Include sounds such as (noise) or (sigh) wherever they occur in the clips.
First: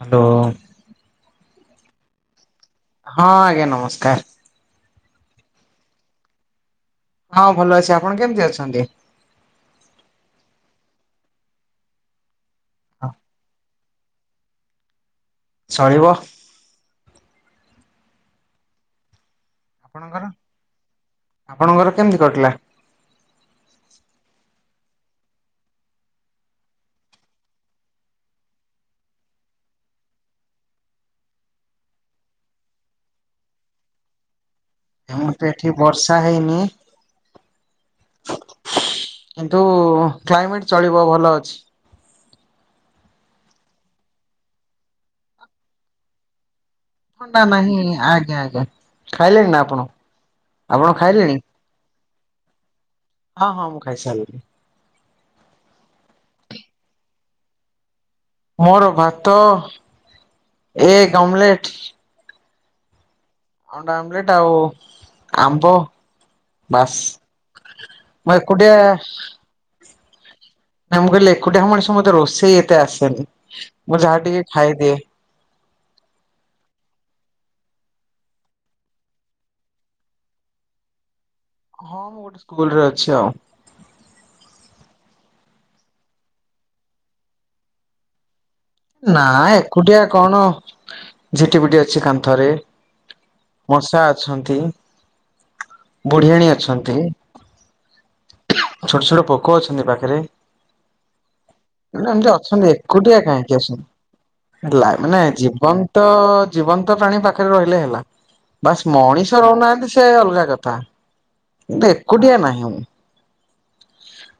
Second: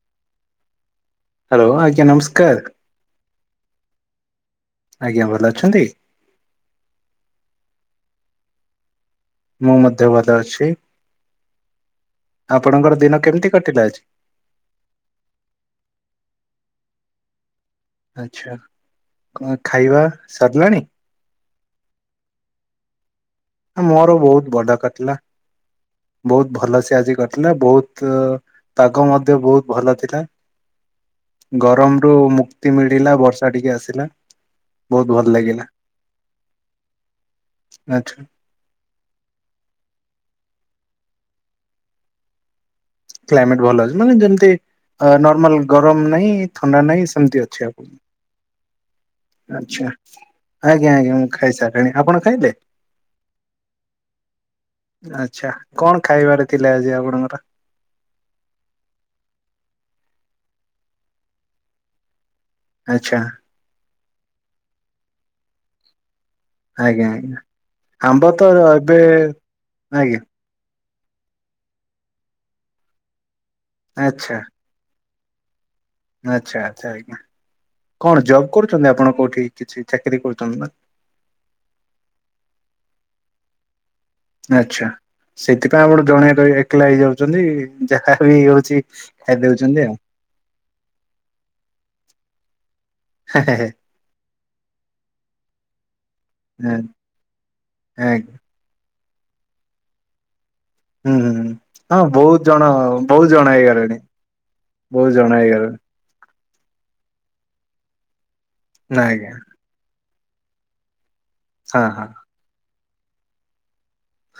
Hello. Hello ଆଜ୍ଞା ନମସ୍କାର। ହଁ ଆଜ୍ଞା ନମସ୍କାର। ଆଜ୍ଞା ଭଲ ଅଛନ୍ତି? ହଁ ଭଲ ଅଛି ଆପଣ କେମିତି ଅଛନ୍ତି? ମୁଁ ମଧ୍ୟ ଭଲ ଅଛି ଆପଣଙ୍କର ଦିନ କେମିତି କଟିଲା ଆଜି? ଚଳିବ। ଆଚ୍ଛା କଣ ଖାଇବା ଆପଣଙ୍କର ସରିଲାଣି? ଆପଣଙ୍କର କେମିତି କଟିଲା? ମୋର ବହୁତ୍ ବଡ଼ କଟିଲା ବହୁତ୍ ଭଲ ସେ ଆଜି କଟିଲା ବହୁତ୍ ପାଗ ମଧ୍ୟ ବହୁତ୍ ଭଲ ଥିଲା। ଗରମ ରୁ ମୁକ୍ତି ମିଳିଲା ବର୍ଷା ଟିକେ ଆସିଲା। ବହୁତ ଭଲ ମୁଁ ତ ଲାଗିଲା ଏଠି ବର୍ଷା ହେଇନି। ଆଚ୍ଛା। କିନ୍ତୁ କ୍ଲାଇମେଟ୍ ଚଳିବ ଭଲ ଅଛି। କ୍ଲାଇମେଟ୍ ଭଲ ଅଛି ମାନେ ଯେମତି ନର୍ମାଲ ଗରମ ନାହିଁ ଥଣ୍ଡା ନାହିଁ। ଥଣ୍ଡା ଏମିତି ଅଛି ନାହିଁ ଆଉ ଆଜ୍ଞା ଆଜ୍ଞା ଖାଇଲେଣି ନା ଆପଣ ଆଚ୍ଛା ଆପଣ ଆଜ୍ଞା ଆଜ୍ଞା ମୁଁ ଖାଇଲେଣି? ଖାଇସାରିଲିଣି। ନାଇଁ ଆପଣ ଖାଇଲେ। ହଁ ହଁ ମୁଁ ଖାଇ ସାରିଲିନି। ଆଚ୍ଛା କଣ ଖାଇବାରେ ଥିଲା ଆଜି ଆପଣଙ୍କର। ମୋର ଭାତ ଏଗ୍ ଆମ୍ଲେଟ୍। ଆଛା। ଅଣ୍ଡା ଆମ୍ଲେଟ ଆଉ ଆମ୍ବ। ବାସ୍ ଆଜ୍ଞା ଆଜ୍ଞା ଆମ୍ବ ମୁଁ ତ ଏକୁଟିଆ ଏବେ ଆଜ୍ଞା। ନାଇ ମୁଁ କହିଲି ଏକୁଟିାଆ ମଣିଷ ମତେ ରୋଷେଇ ଏତେ ଆସେନି ମୁଁ ଯାହା ଆଚ୍ଛା ଟିକେ ଖାଇଦିଏ। ଆଚ୍ଛା ଆଚ୍ଛା ଆଜ୍ଞା କଣ ଜବ୍ କରୁଛନ୍ତି ଆପଣ କୋଉଠି କିଛି ଚାକିରି କରୁଛନ୍ତି ନା। ହଁ ମୁଁ ଗୋଟେ ସ୍କୁଲ ରେ ଅଛି ଆଉ। ଆଚ୍ଛା ସେଥିପାଇଁ ଆପଣ ଜଣେ ଏକଲା ହେଇଯାଉଛନ୍ତି ଯାହା ବି ହେଉଛି। ନା ଏକୁଟିଆ କଣ ଝିଟି ପିଟି ଅଛି କାନ୍ଥରେ। ଆଜ୍ଞା ମଷା ଅଛନ୍ତି ବୁଢିଆଣୀ ଅଛନ୍ତି। (inaudible) ଛୋଟ ଛୋଟ ପୋକ ଅଛନ୍ତି ପାଖରେ। ହୁଁ ହୁଁ। ହଁ ଏମିତି ବହୁତ ଜଣ ଅଛନ୍ତି ଏକୁଟିଆ ବହୁତ ଜଣ କାହିଁକି ଆସ ହେଇଗଲେଣି ବହୁତ ଜଣ (unintelligible) ହେଇଗଲେଣି ଜୀବନ ତ ଜୀବନ୍ତ ପ୍ରାଣୀ ପାଖରେ ରହିଲେ ହେଲା ବାସ୍ ନା ଆଜ୍ଞା। ମଣିଷ ରହୁନାହାନ୍ତି ଏତ ଅଲଗା କଥା ହଁ କିନ୍ତୁ ହଁ ଏକୁଟିଆ ନାହିଁ ମୁଁ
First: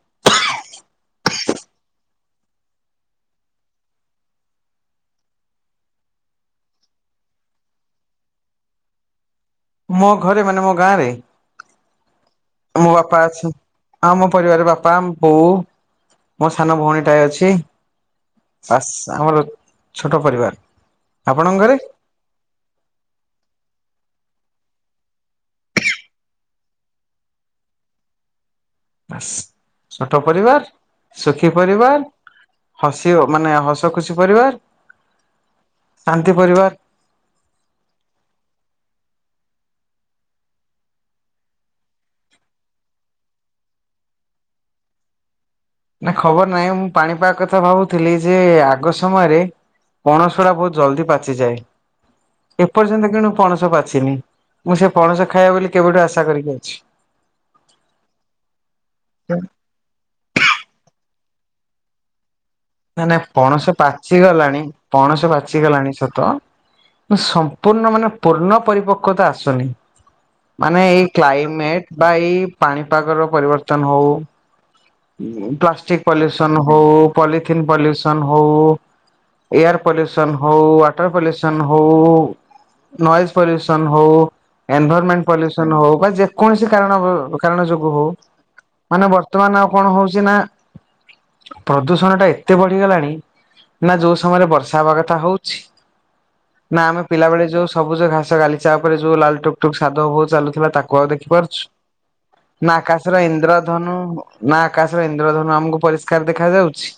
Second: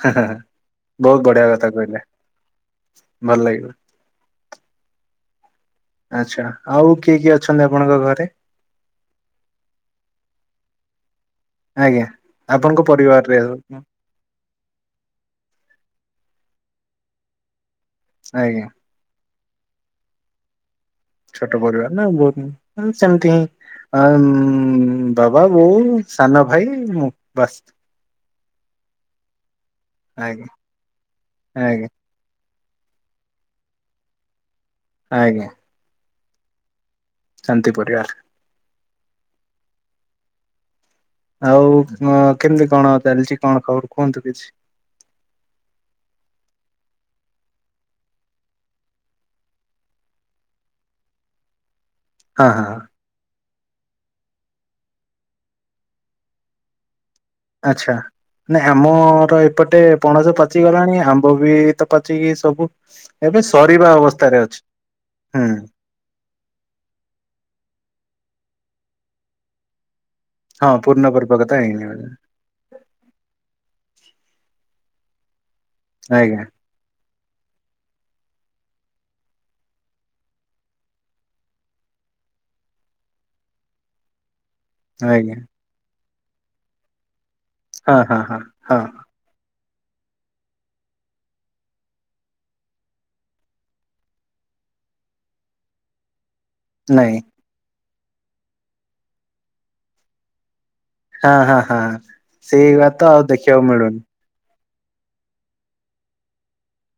ବହୁତ ବଢିଆ କଥା କହିଲେ ଭଲ ଲାଗିବ। ଆଚ୍ଛା ଆଉ କିଏ କିଏ ଅଛନ୍ତି ଆପଣଙ୍କ ଘରେ। ମୋ ଘରେ ମାନେ ମୋ ଗାଁ ରେ। ଆଜ୍ଞା ଆପଣଙ୍କ ପରିବାର ରେ ହଁ ମୋ ପରିବାର ବାପା ବୋଉ ମୋ ସାନ ଭଉଣୀଟାଏ ଅଛି ବାସ୍ ଆମର ଛୋଟ ପରିବାର ଆପଣଙ୍କ ଛୋଟ ଘରେ? ପରିବାର ନା ବହୁତ ସେମିତି ହିଁ ହ ବାବା ବୋଉ ସାନ ଭାଇ ମୁଁ ବାସ୍ ବାସ୍ ଛୋଟ ଆଜ୍ଞା ପରିବାର ସୁଖୀ ଆଜ୍ଞା ପରିବାର ହସିବ ମାନେ ହସ ଖୁସି ପରିବାର ଆଜ୍ଞା। ଶାନ୍ତି ପରିବାର। ଶାନ୍ତି ପରିବାର। ଆଉ କେମିତି କଣ ଚାଲିଛି କଣ ଖବର କୁହନ୍ତୁ କିଛି ନା ଖବର ନାହିଁ ମୁଁ ପାଣିପାଗ କଥା ଭାବୁଥିଲି ଯେ ଆଗ ସମୟରେ ପଣସ ଡା ବହୁତ ଜଲ୍ଦି ପାଚିଯାଏ। ହଁ ହଁ ଏପର୍ଯ୍ୟନ୍ତ କିଣୁ ପଣସ ପାଛିନି ମୁଁ ସେ ପଣସ ଖାଇବା ବୋଲି କେବେଠୁ ଆଶା କରିକି ଅଛି ଆଚ୍ଛା। ନାଇଁ ଆମର ଏପଟେ ପଣସ ପାଚିଗଲାଣି ଆମ୍ବ ବି ତ ପାଚିକି ସବୁ ନା ନା ଏବେ ପଣସ ସରିବା ପାଚି ଅବସ୍ଥାରେ ଅଛି ଗଲାଣି ପଣସ ହୁଁ ପାଚି ଗଲାଣି ସତ ସମ୍ପୂର୍ଣ୍ଣ ମାନେ ପୂର୍ଣ୍ଣ ପରିପକ୍ୱତା ଆସୁନି ହଁ ମାନେ ଏଇ ପୂର୍ଣ୍ଣ ପରିପକତା ହେଇନି କ୍ଲାଇମେଟ ବା ଏଇ ପାଣିପାଗର ପରିବର୍ତ୍ତନ ହଉ ପ୍ଲାଷ୍ଟିକ ଆଜ୍ଞା ପଲ୍ୟୁସନ ହଉ ପଲିଥିନ୍ ପଲ୍ୟୁସନ ହଉ ଏୟାର ପଲ୍ୟୁସନ୍ ହଉ ୱାଟର ପଲ୍ୟୁସନ୍ ହଉ ନଏଜ ପଲ୍ୟୁସନ୍ ହଉ ଏନଭରମେଣ୍ଟ ଆଜ୍ଞା ପଲ୍ୟୁସନ ହଉ ବା ଯେକୌଣସି କାରଣ କାରଣ ଯୋଗୁ ହଁ ହଉ ହଁ ହଁ ହଁ ମାନେ ବ ବର୍ତ୍ତମାନ ଆଉ କଣ ହଉଛି ନା, ପ୍ରଦୂଷଣ ଟା ଏତେ ବଢିଗଲାଣି ନା ଯୋଉ ସମୟରେ ବର୍ଷା ହେବା କଥା ହଉଛି ନା ଆମେ ନାଇଁ ପିଲାବେଳେ ଯୋଉ ସବୁଜ ଘାସ ଗାଲିଚ ଉପରେ ଯୋଉ ଲାଲଟୁକ ଟୁକ୍ ସାଧବ ବୋହୂ ଚାଲୁଥିଲା ତା କୁ ଆଉ ହଁ ହଁ ଦେଖିପାରୁଛୁ, ହଁ ସେଇ ନା ବା ତ ଆକାଶର ଆଉ ଦେଖିବାକୁ ଇନ୍ଦ୍ରଧନୁ ମିଳୁନି ନା ଆକାଶର ଇନ୍ଦ୍ରଧନ ଆମକୁ ପରିଷ୍କାର ଦେଖା ଯାଉଛି।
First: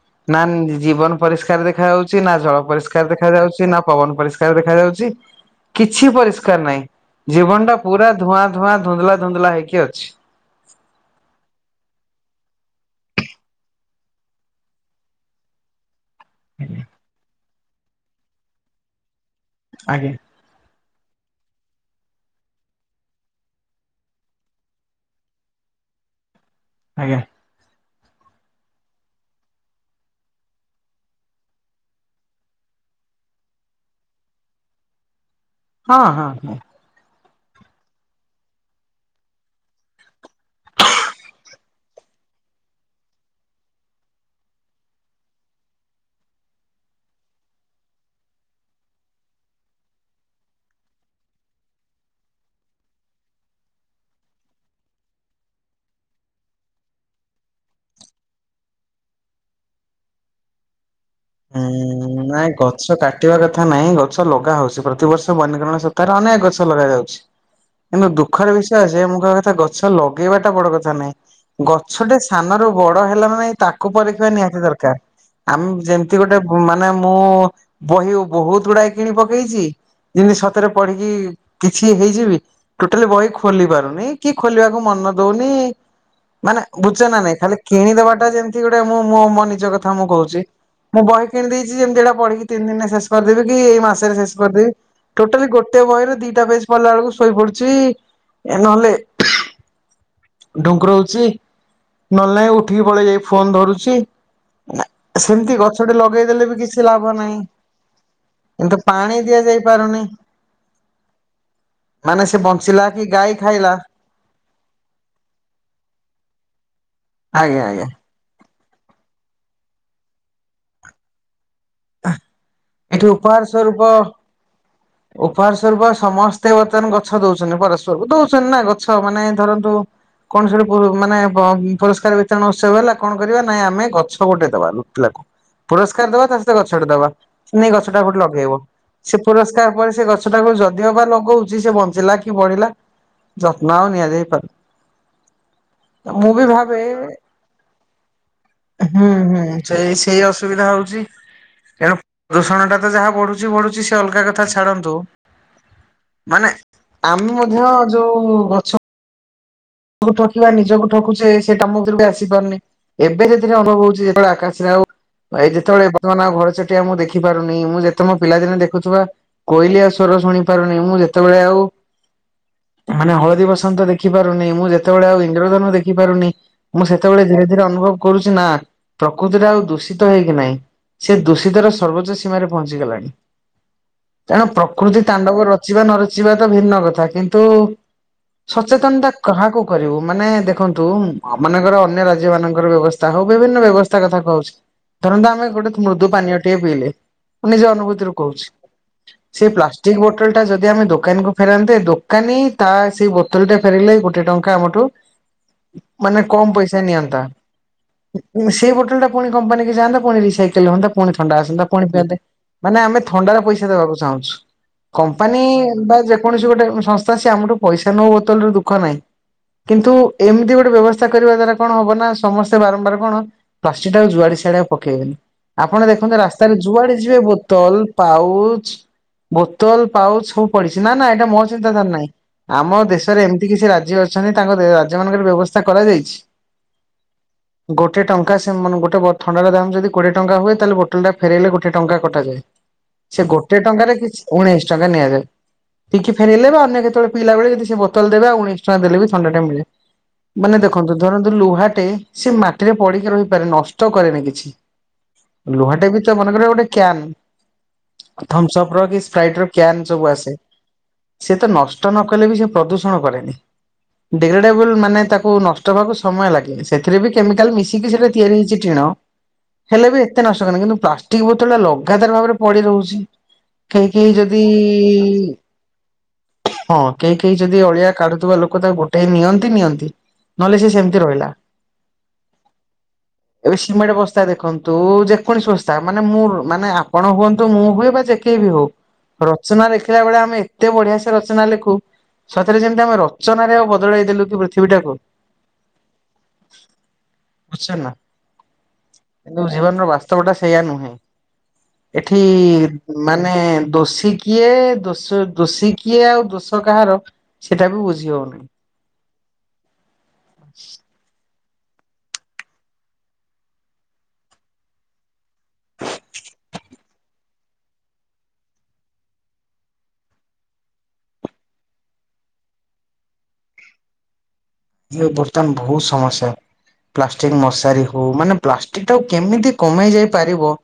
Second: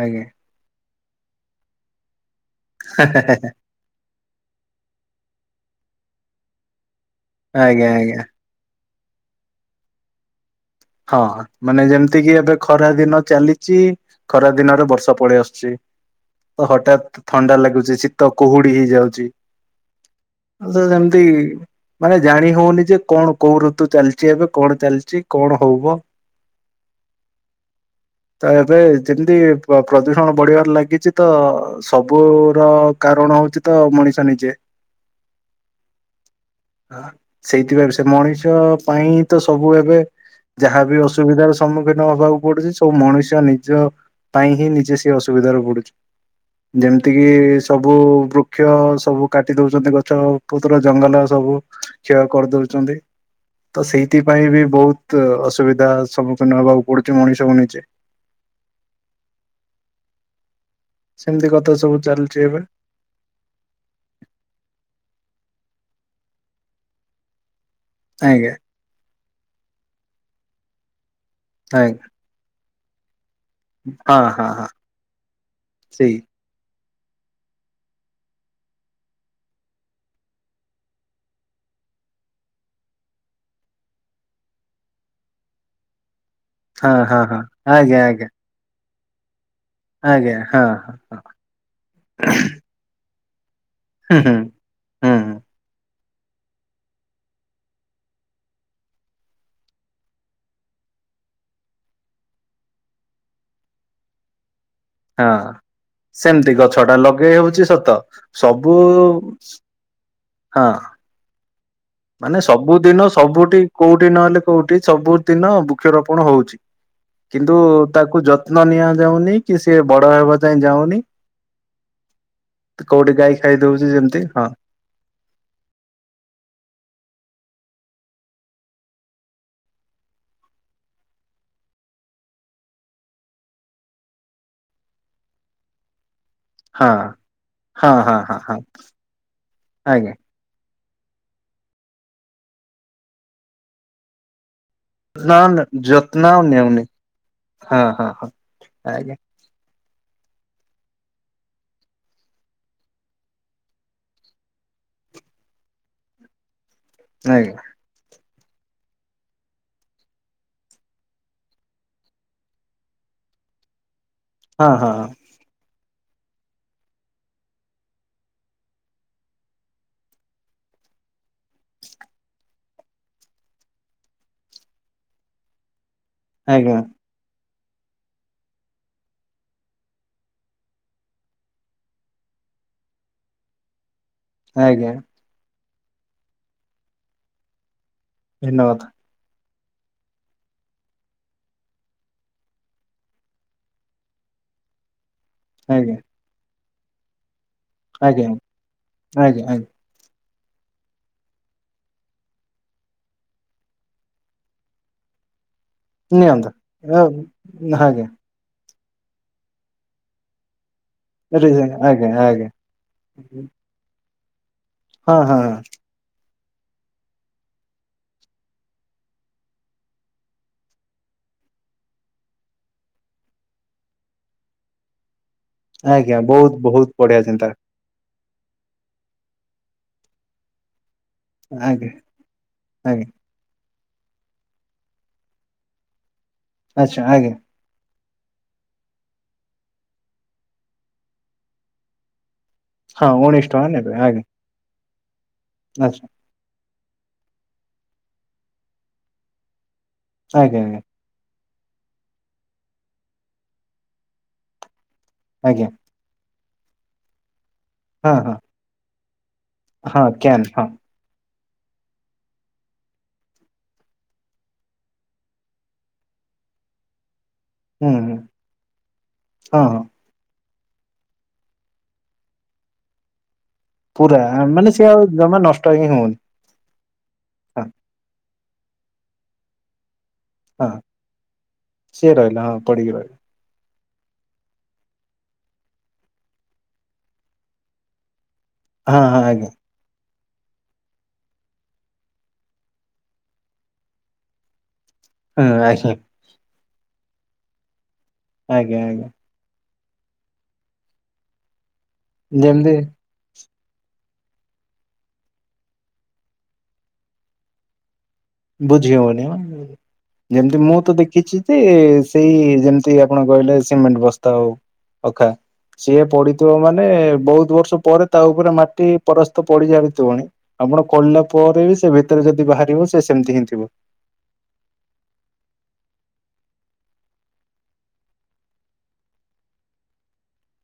ଆଜ୍ଞା। ନା ଜୀବନ ପରିଷ୍କାର ଦେଖା ଯାଉଛି, ନା ଜଳ ପରିଷ୍କାର ଦେଖା ଯାଉଛି ନା, ପବନ ପରିଷ୍କାର ଦେଖାଯାଉଛି, କିଛି ପରିଷ୍କାର ନାହିଁ। ଜୀବନ ଟା ଆଜ୍ଞା ପୁରା ଆଜ୍ଞା ଧୂଆଁ ଧୂଆଁ ଧୁନ୍ଦଲା ଧୁନ୍ଦଲା ହେଇକି ଅଛି। ହଁ ମାନେ ଯେମିତି କିି ଏବେ ଖରା ଦିନ ଚାଲିଛି ଖରା ଦିନରେ ବର୍ଷା ପଳେଇ ଆସୁଛି। ଓ ହଠାତ୍ ଥଣ୍ଡା ଲାଗୁଚି। ଶୀତ କୁହୁଡି ହେଇଯାଉଛି। ଆଜ୍ଞା। ଆ ତ ଯେମିତି ମାନେ ଜାଣି ହଉନି ଯେ କଣ କୋଉ ଋତୁ ଚାଲିଛି ଏବେ, କଣ ଚାଲିଛି, କଣ ହଉବ। ଆଜ୍ଞା। ତ ଏବେ ଯେମିତି ପ୍ରଦୂଷଣ ବଢିବାରେ ଲାଗିଛି ତ ସବୁର କାରଣ ହଉଛି ତ ମଣିଷ ନିଜେ। ହଁ। ହଁ। ହଁ। ସେଇଥିପାଇ ସେ ମଣିଷ ପାଇଁ ତ ସବୁ ଏବେ ଯାହାବି ଅସୁବିଧାର ସମ୍ମୁଖୀନ ହବାକୁ ପଡୁଛି ସବୁ ମଣିଷ ନିଜ ପାଇଁ ହିଁ ନିଜେ ସେ ଅସୁବିଧାରେ ପଡୁଛି। ଯେମିତିକି ସବୁ ବୃକ୍ଷ ସବୁ କାଟି ଦଉଛନ୍ତି ଗଛ ପତ୍ର ଜଙ୍ଗଲ ସବୁ କ୍ଷୟ କରିଦଉଛନ୍ତି। ତ ସେଇଥିପାଇଁ ବି ବହୁତ ବହୁତ୍ ଅସୁବିଧା ସମ୍ମୁଖୀନ ହେବାକୁ ପଡୁଛି ମଣିଷକୁ ନିଜେ। ସେମିତି କଥା ସବୁ ହୁଁ ଚାଲିଛି ନାଇଁ ଗ ଏବେ ଗଛ କାଟିବା କଥା ନାହିଁ, ଗଛ ଲଗା ହଉଛି। ପ୍ରତିବର୍ଷ ବନ୍ୟକରଣ ସପ୍ତାହରେ ଅନେକ ଗଛ ଲଗା ଯାଉଛି। (inaudible) କିନ୍ତୁ ଦୁଃଖର ଆଜ୍ଞା ବିଷୟ ଯେ ମୁଁ କହିବା କଥା ଗଛ ଲଗେଇବାଟା ବଡ କଥା ନାହିଁ। ଆଜ୍ଞା ଗଛଟେ ସାନରୁ ବଡ ହେଲା ମାନେ ତାକୁ ହଁ ପରୀଖିବା ହଁ ନିହାତି ହଁ ଦରକାର। ଆମେ ଯେମତି ସେଇ ମାନେ ମୁଁ ବହି ବହୁତ ଗୁଡାଏ କିଣି ପକେଇଛି। ଯେମିତି ସତରେ ପଢିକି କିଛି ହେଇଯିବି। ଟୋଟାଲି ବହି ଖୋଲି ପାରୁନି, କି ଖୋଲିବାକୁ ମନ ଦଉନି। ମାନେ ହଁ ବୁଝୁଚ ନା ହଁ ନାଇଁ ହଁ ଖାଲି ଆଜ୍ଞା ଆଜ୍ଞା କିଣିଦବାଟା ଯେମିତି ଗୋଟେ ମୁଁ ମୋ ମୋ ନିଜ କ ଆଜ୍ଞା ହଁ। ହଁ ମୁଁ ହଁ ବହି କିଣିଦେଇଛି ଯେମିତି ଏଟା ପଢିକି ତିନି ଦିନରେ ଶେଷ କରିଦେବି କି, ଏଇ ମାସରେ ହୁଁ ହୁଁ ଶେଷ କରିଦେବି। ହୁଁ ହୁଁ ଟୋଟାଲି ଗୋଟେ ବହିରେ ଦିଟା ପେଜ ପଢିଲା ବେଳକୁ ଶୋଇପଡୁଛି ନହେଲେ ଢୁଙ୍କରୋଉଛି, ନହେଲେ ନାହିଁ ଉଠିକି ପଳେଇ ଯାଇ ଫୋନ ଧରୁଛି। ନା ହଁ ସେମିତି ଗ ସେମିତି ଗଛ ଟା ଲଗେଇ ହଉଛି ସତ। କିନ୍ତୁ ସବୁ ପାଣି ଦିଆଯାଇ ପାରୁନି। ହଁ। ସେ ମାନେ ବଞ୍ଚିଲା କି ସବୁଦିନ ଗାଈ ସବୁଠି କୋଉଠି ଖାଇଲା କୋଉଠି ନହେଲେ କୋଉଠି ସବୁ ଦିନ ବୃକ୍ଷରୋପଣ ହଉଛି କିନ୍ତୁ ଆଜ୍ଞା ଆଜ୍ଞା ତାକୁ ଯ ତ୍ନ ନିଆ ଯାଉନି, କି ସିଏ ବଡ ହେବା ଯାଏ ଯାଉନି। (unintelligible) କୋଉଠି ଗାଈ ଉପହାର ଖାଇଦଉଛି ସ୍ୱରୂପ ଯେମିତି ହଁ। ଉପହାର ସ୍ୱରୂପ ସମସ୍ତେ ବର୍ତ୍ତମାନ ଗଛ ଦଉଛନ୍ତି ପରସ୍ପର କୁ ଦଉଛନ୍ତି ନା ଗଛ ମାନେ ଧରନ୍ତୁ କଣ ସେଠୁ ମାନେ ପୁରସ୍କାର ବିତରଣ ଉତ୍ସବ ହେଲା କଣ କରିବା ନାଇଁ ଆମେ ଗଛ ଗୋଟେ ଦବା ଲୁଟିଲାକୁ ପୁରସ୍କାର ଦବା ତା ସହିତ ଗଛଟେ ହଁ ଦବା ନେଇ ହଁ ଗଛଟା ହଁ ଗୋଟେ ହଁ ହଁ ଲଗେଇବ ସେ ପୁରସ୍କାର ପରେ ସେ ଆଜ୍ଞା। ଗଛ ସେଟାକୁ ଯଦି ଓବା ଲଗୋଉଚି ସେ ବଞ୍ଚିଲା କି ବଢିଲା ଯତ୍ନ ଆଉ ନିଆଯାଇପାରୁନି ନା ନା ଯତ୍ନ ମୁଁ ଆଉ ବି ଭାବେ ନେଉନି ହଁ ହଁ ହଁ ହୁଁ ଆଜ୍ଞା ହୁଁ। ସେଇ ସେଇ ଅସୁବିଧା ହଉଚି ତେଣୁ ରୋଷଣଟା ତ ଯାହା ବଢ଼ୁଚି ବଢୁଚି ସେ ଅଲଗା କଥା ଛାଡ଼ନ୍ତୁ ମାନେ ଆମେ ଆଜ୍ଞା ମଧ୍ୟ ଯୋଉ ଗଛ ଠକିବା ନିଜକୁ ଠକୁଚେ ସେଇକାମ ଭିତରେ ଆସି ପାରୁନେ ଏବେ ସେଥିରେ ଅନୁଭବ ହଉଚି। (unintelligible) ହଁ ଆସିଲେ ଆଉ ହଁ ହଁ। ଏ ଯେତେବେଳେ ବର୍ତ୍ତମାନେ ଆଉ ଘର ଚଟିଆ ମୁଁ ଦେଖିପାରୁନି ମୁଁ ଯେତେ ମୋ ପିଲାଦିନେ ଦେଖୁଥିବା କୋଇଲିଆ ସ୍ୱର ଶୁଣିପାରୁନି ମୁଁ ଯେତେବେଳେ ଆଉ ମାନେ ହଳଦୀ ବସନ୍ତ ଦେଖିପାରୁନି ମୁଁ ଯେତେବେଳେ ଆଉ ଇନ୍ଦ୍ରଧନୁ ଦେଖି ପାରୁନି ଆଜ୍ଞା ମୁଁ ସେ ସେତେବେଳେ ଧୀରେ ଧୀରେ ଅନୁଭବ କରୁଚି ନା। ଲ ପ୍ରକୃତିରେ ଆଉ ଦୂଷିତ ହେଇକି ନାହିଁ ସେ ଦୂଷିତର ସର୍ବୋଚ୍ଚ ସୀମାରେ ପହଞ୍ଚିଗଲାଣି (inaudible) ତାହା ଆଜ୍ଞା ପ୍ରକୃତି ତାଣ୍ଡବ ରଚିବା ନ ରଚିବା ତ ଭିନ୍ନ କଥା କିନ୍ତୁ ଧନ୍ୟବାଦ ସଚେତନତା କାହାକୁ କରିବୁ ମାନେ ଦେଖନ୍ତୁ ମନେଙ୍କର ଅନ୍ୟ ରାଜ୍ୟ ମାନଙ୍କର ବ୍ୟବସ୍ଥା ହଉ ବିଭିନ୍ନ ବ୍ୟବସ୍ଥା ଗୋଟେ କଥା କହୁଚି ଧରନ୍ତୁ ଆମେ ଗୋଟେ ଆଜ୍ଞା ମୃଦୁ ପାନୀୟ ଟିଏ ପିଇଲେ ନିଜ ଅନୁଭବ ଭୂତିରୁ ଆଜ୍ଞା ଆଜ୍ଞା କହୁଚି ଆଜ୍ଞା ପ୍ଲାଷ୍ଟିକ ବୋଟଲ ଟା ଯଦି ଆମେ ଦୋକାନୀକୁ ଫେରାନ୍ତେ ଦୋକାନୀ ତା ସେଇ ବୋତଲଟା ଫେରେଇଲେ ଗୋ ଗୋଟେ ଟଙ୍କା ଆମଠୁ ମାନେ କମ ନିଅନ୍ତୁ। ପଇସା ନିଅନ୍ତା ଆଜ୍ଞା ସେ ବଟଲ ଟା ପୁଣି କମ୍ପାନୀକୁ ଯାଆନ୍ତା ପୁଣି ରିସାଇକେଲ ହଅନ୍ତା ପୁଣି ଥଣ୍ଡା ଆସନ୍ତା ପୁଣି ପିଅନ୍ତେ ଆଜ୍ଞା ଆଜ୍ଞା। ମାନେ ଆମେ ଥଣ୍ଡାର ପଇସା ଦେବାକୁ ଚାହୁଁଚୁ ହଁ ହଁ କମ୍ପାନୀ ହଁ ବା ଯେକୌଣସି ଗୋଟେ ସଂସ୍ଥାସେ ଆମଠୁ ପଇସା ନେଉ ବୋତଲରୁ ଦୁଃଖ ନାହିଁ କିନ୍ତୁ ଏମିତି ଗୋଟେ ବ୍ୟବସ୍ଥା କରିବା ଦ୍ଵାରା କଣ ହବ ନା। ସମସ୍ତେ ବାରମ୍ବାର କଣ ପ୍ଲାଷ୍ଟିକ ଟାକୁ ଜୁଆଡେ ସିଆଡେ ପକେଇବେନି ଆପଣ ଦେଖନ୍ତୁ ଆଜ୍ଞା ରାସ୍ତାରେ ବହୁତ ବହୁତ ଯୁଆଡେ ଯିବେ ବଢିଆ ଚିନ୍ତା ବୋତଲ ପାଉଚୁ ବୋତଲ ପାଉଚୁ ହୁ ପଡିଚି ନା ନା ଏଇଟା ମୋ ଚିନ୍ତାଧାର ଆଜ୍ଞା ନାହିଁ ଆମ ଆଜ୍ଞା। ଦେଶରେ ଏମିତି କିଛି ରାଜ୍ୟ ଅଛି ଅଛନ୍ତି ତାଙ୍କ ରାଜ୍ୟ ମାନଙ୍କରେ ବ୍ୟବସ୍ଥା କରାଯାଇଚି ଆଚ୍ଛା ଆଜ୍ଞା। ଗୋଟେ ଟଙ୍କା ସେମାନେ ଗୋଟେ ବଟ ଥଣ୍ଡାର ଦାମ ଯଦି କୋଡିଏ ଟଙ୍କା ହୁଏ ତାହେଲେ ବୋଟଲ ଟା ଫେରାଇଲେ ଗୋଟେ ଟଙ୍କା କଟାଯାଏ। ହଁ ସେ ଉଣେଇଶ ଗୋଟେ ଟଙ୍କା ଟଙ୍କାରେ ନେବେ କିଛି ଆଜ୍ଞା ଉଣେଇସି ଟଙ୍କା ନିଆଯାଏ ଆଚ୍ଛା ଟିକେ ଫେରେଇଲେ ବା ଅନ୍ୟ କେତେବେଳେ ପିଇଲା ବେଳେ ଯଦି ସେ ବୋତଲ ଦେବେ ଆଉ ଉଣେଇଶି ଟା (unintelligible) ଦେଲେ ବି ଥଣ୍ଡା ଟା ମିଳେ ମାନେ ଆଜ୍ଞା ଆଜ୍ଞା ଦେଖନ୍ତୁ ଧରନ୍ତୁ ଲୁହାଟେ ସେ ମାଟିରେ ପଡିକି ରହିପାରେ ନଷ୍ଟ କରେନି କିଛି ଆଜ୍ଞା ଲୁହାଟେ ବି ତ ମନେକର ଗୋଟେ ହଁ କ୍ୟାନ ହଁ ଥମ୍ସସପ ର କି ସ୍ପାଇଟି ର କ୍ୟାନ ସବୁ ହଁ ଆସେ କ୍ୟାନ୍ ହଁ ସେ ତ ନଷ୍ଟ ନ କଲେ ବି ସେ ପ୍ରଦୂଷଣ କରେନି ଡେଲଡେବୁଲୁ ମାନେ ତାକୁ ନଷ୍ଟ ହେବାକୁ ସମୟ ଲାଗ ସେଥିରେ ବି କେମିକାଲ ମି ହୁଁ କି ସେଟା ହୁଁ ତିଆରି ହେଇଚି ଟିଣ ହଁ ହଁ ହେଲେ ବି ହେତେ ନଷ୍ଟ ନାହିଁ କିନ୍ତୁ ପ୍ଲାଷ୍ଟିକ ବୋତଲ ଟା ଲଗାତାର ଭାବରେ ପଡି ରହୁଚି କେହି କେହି ପୁରା ଯଦି ମାନେ ସିଏ ଆଉ ଜମା ନଷ୍ଟ ହିଁ ହଉନି ହଁ କେହି କେହି ଯଦି ହଁ ଅଳିଆ କାଢୁଥିବା ଲୋକ ତାକୁ ଗୋଟେ ଇ ନିଅନ୍ତି ନିଅନ୍ତି ନହେଲେ ହଁ ସେ ସେମିତି ରହିଲା। ସିଏ ରହିଲା ହଁ ପଡିକି ରହିଲା ଏବେ ସିମେଣ୍ଟ ବସ୍ତା ଦେଖନ୍ତୁ। ଯେକୌଣସି ବସ୍ତା ମାନେ ମୁଁ ମାନେ ଆପଣ ହୁଅନ୍ତୁ। ମୁଁ ହୁଏ ବା ଯେକେହି ବି ହଉ। ହଁ ହଁ ଆଜ୍ଞା ରଚନା ଲେଖିଲା ବେଳେ ଆମେ ଏତେ ବଢିଆ ସେ ରଚନା ଲେଖୁ। ସତରେ ଯେମିତି ଆମେ ସୂଚନାରେ ଆଉ ବଦଳାଇ ଦେଲୁ, କି ପୃଥିବୀଟାକୁ। ହୁଁ ଆଜ୍ଞ (unintelligible) ବୁଝଛ ନା (unintelligible) ଆଜ୍ଞା, ଆଜ୍ଞା। ବୁଝିପାରୁନୁ ବାସ୍ତବ ଟା ସେଇୟା ନୁହେଁ ଏଠି ଯେମିତି ମାନେ ଦୋଷୀ କିଏ ଦୋଷ ଦୋଷୀ କିଏ ଆଉ ଦୋଷ କାହାର ସେଟା ବି ବୁଝି ହଉନି। ବୁଝି ହଉନି ଯେମିତି ମୁଁ ତ ଦେଖିଛି ସେ ସେଇ ଯେମିତି ଆପଣ କହିଲେ ସିମେଣ୍ଟ ବସ୍ତା ହଉ ଅଖା ସିଏ ପଡିଥିବ ମାନେ ବହୁତ ବର୍ଷ ପରେ ତା ଉପରେ ମାଟି ପରସ୍ତ ପଡି ସାରିଥିବଣି। ଆପଣ କରଲା ପରେ ବି ସେ ଭିତରେ ଯଦି ବାହାରିବ ସେ ସେମିତି ହିଁ ଥିବ। ଇଏ ବର୍ତ୍ତମାନ ବହୁତ ସମସ୍ୟା। ପ୍ଲାଷ୍ଟିକ ମଶାରି ହଉ ମାନେ ପ୍ଲାଷ୍ଟିକ ଟାକୁ କେମିତି କମେଇ ଯାଇ ପାରିବ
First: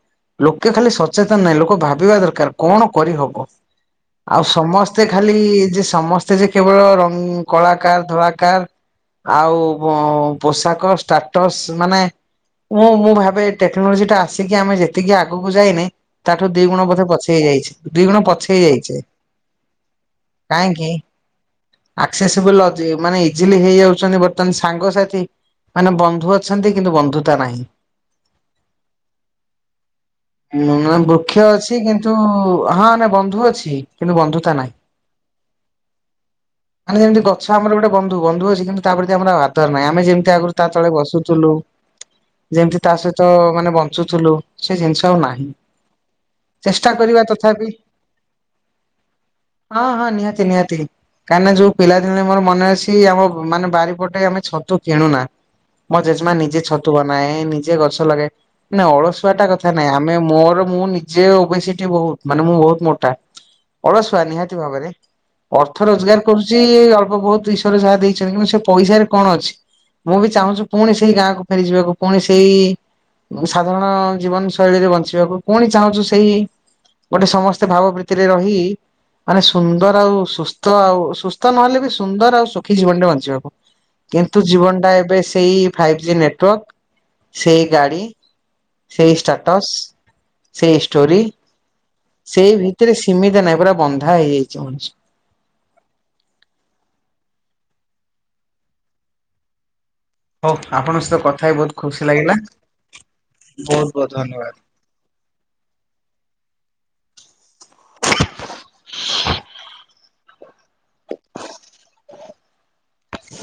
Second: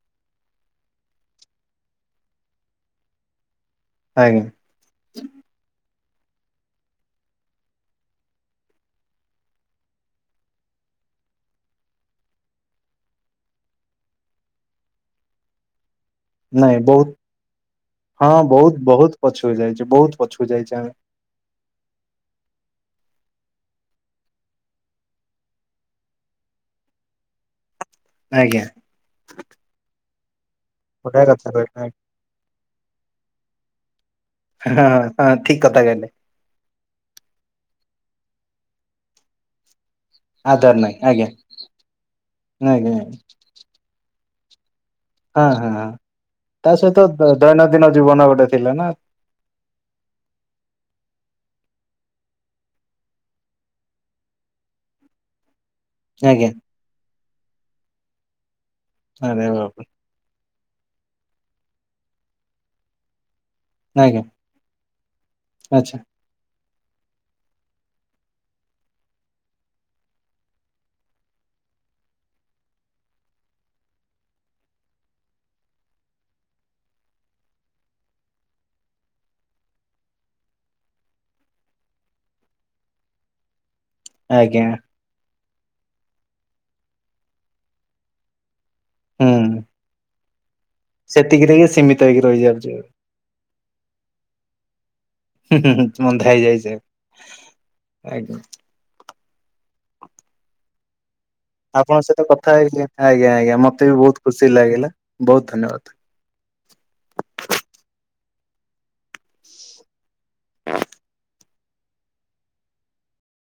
ଲୋକେ ଖାଲି ସଚେତନ ନାଇଁ ଲୋକ ଭାବିବା ଦରକାର କଣ କରିହବ। ଆଜ୍ଞା ଆଉ ସମସ୍ତେ ଖାଲି ସମସ୍ତେ ଯେ କେବଳ ରଙ୍ଗ କଳାକାର ଧଳାକାର ଆଉ ପୋଷାକ ଷ୍ଟାଟସ୍ ମାନେ ମୁଁ ମୁଁ ଭାବେ ଟେକ୍ନୋଲୋଜି ଟା ଆସିକି ଆମେ ଯେତିକି ଆଗକୁ ଯାଇନେ ତାଠୁ ଦି ନାଇଁ ଗୁଣ ବୋଧେ ବହୁତ ପଛେଇ ଯାଇଛି ଦି ଗୁଣ ହଁ ପଛେଇ ହେଇ ବହୁତ ଯାଇଛେ ବହୁତ କାହିଁକି ହ ଆକ୍ସେସିବଲ ଅଛି ମାନେ ଇଜିଲି ହେଇଯାଉଛନ୍ତି ବର୍ତ୍ତମାନ ସାଙ୍ଗସାଥି ମାନେ ବନ୍ଧୁ ଅଛନ୍ତି କିନ୍ତୁ ବନ୍ଧୁତା ନାହିଁ। ଆଜ୍ଞା। ନାଁ ଗୋଟାଏ ବୃକ୍ଷ କଥା ଅଛି କହିଲେ କିନ୍ତୁ ହଁ ନାଇଁ ବନ୍ଧୁ ଅଛି କିନ୍ତୁ ବନ୍ଧୁତା ନାହିଁ। ହଁ ହଁ ଠିକ କଥା କହିଲେ। ମାନେ ଯେମିତି ଗଛ ଆମର ଗୋଟେ ବନ୍ଧୁ ବନ୍ଧୁ ଅଛି କିନ୍ତୁ ତା ପ୍ରତି ଆମର ଆଉ ଆ ତାର ନାଁଇ ଆମେ ଯେମିତି ଆଗରୁ ତା ଆଧାର ତଳେ ନାହିଁ ଆଜ୍ଞା ବସୁଥିଲୁ ଯେମତି ତା ଆଜ୍ଞା ସହିତ ମାନେ ବ ବୁଝୁ ଥୁଲୁ। ସେ ଜିନିଷ ଆଉ ହଁ ନାହିଁ ହଁ ହଁ ତା ଚେଷ୍ଟା ସହିତ କରିବା ତଥାପି। ଦୈନନ୍ଦିନ ଜୀବନ ଗୋଟେ ଥିଲା ନା ହଁ ହଁ ନିହାତି ନିହାତି କାହିଁକିନା ଯୋଉ ପିଲାଦିନରେ ମୋର ମନେ ଅଛି ଆମ ମାନେ ବାରିପଟେ ଆମେ ଛତୁ କିଣୁନା ମ ଜେଜେମା ଆଜ୍ଞା ନିଜେ ଛ ତୋ ଆମେ ନିଜେ ଗଛ ଲଗେ ନାଁ ଅଳସୁଆ ଆରେ ଟା କଥା ବାବା ନାଇଁ ମାନେ ମୋର ମୁଁ ନିଜେ ଓବେସିଟି ବହୁତ ମାନେ ମୁଁ ବହୁତ ମୋଟା ଅଳସୁଆ ଆଜ୍ଞା ନିହାତି ଭାବରେ ଅର୍ଥ ଆଚ୍ଛା ରୋଜଗାର କରୁଛି ଅଳ୍ପ ବହୁତ ଈଶ୍ଵର ଯାହା ଦେଇ କିନ୍ତୁ ସେ ପଇସାରେ କଣ ଅଛି ମୁଁ ବି ଚାହୁଁଛିୁ ପୁଣି ସେଇ ଗାଁକୁ ଫେରି ଯିବାକୁ ପୁଣି ସେଇ ସାଧାରଣ ଜୀବନ ଶୈଳୀରେ ବଞ୍ଚିବାକୁ ପୁଣି ଚାହୁଁଛୁ ସେଇ ଗୋଟେ ସମସ୍ତେ ଭାବ ପ୍ରୀତିରେ ରହି ମାନେ ସୁନ୍ଦର ଆଉ ସୁସ୍ଥ ଆଉ ସୁସ୍ଥ ନହେଲେ ବି ସୁନ୍ଦର ଆଉ ଶୁଖିଯିବନ ବଞ୍ଚିହବ କିନ୍ତୁ ଆଜ୍ଞା ଜୀବନଟା ଏବେ ସେଇ ଫାଇଭ୍ ଜି ନେଟୱାର୍କ ସେଇ ଗାଡ଼ି ସେଇ ହୁଁ ଷ୍ଟାଟସ୍ ସେଇ ଷ୍ଟୋରି ସେତିକିରେ ହିଁ ସୀମିତ ହେଇକି ସେଇ ରହିଯାଉଛି ହୁଁ ଭିତରେ ସୀମିତ ନାହିଁ ପୁରା ବନ୍ଧା ହେଇଯାଇଛି ମଣିଷ। ହୁଁ ହୁଁ ହୁଁ ବନ୍ଧା ହେଇଯାଇଚେ ଆଜ୍ଞା। ହଉ ଆପଣଙ୍କ ସହିତ କ ଆପଣଙ୍କ ସହିତ କଥା ହେଇ ଆଜ୍ଞା ଆଜ୍ଞା ମତେ ବି ବହୁତ ଖୁସି ଲାଗିଲା ବହୁତ ଧନ୍ୟବାଦ। ହ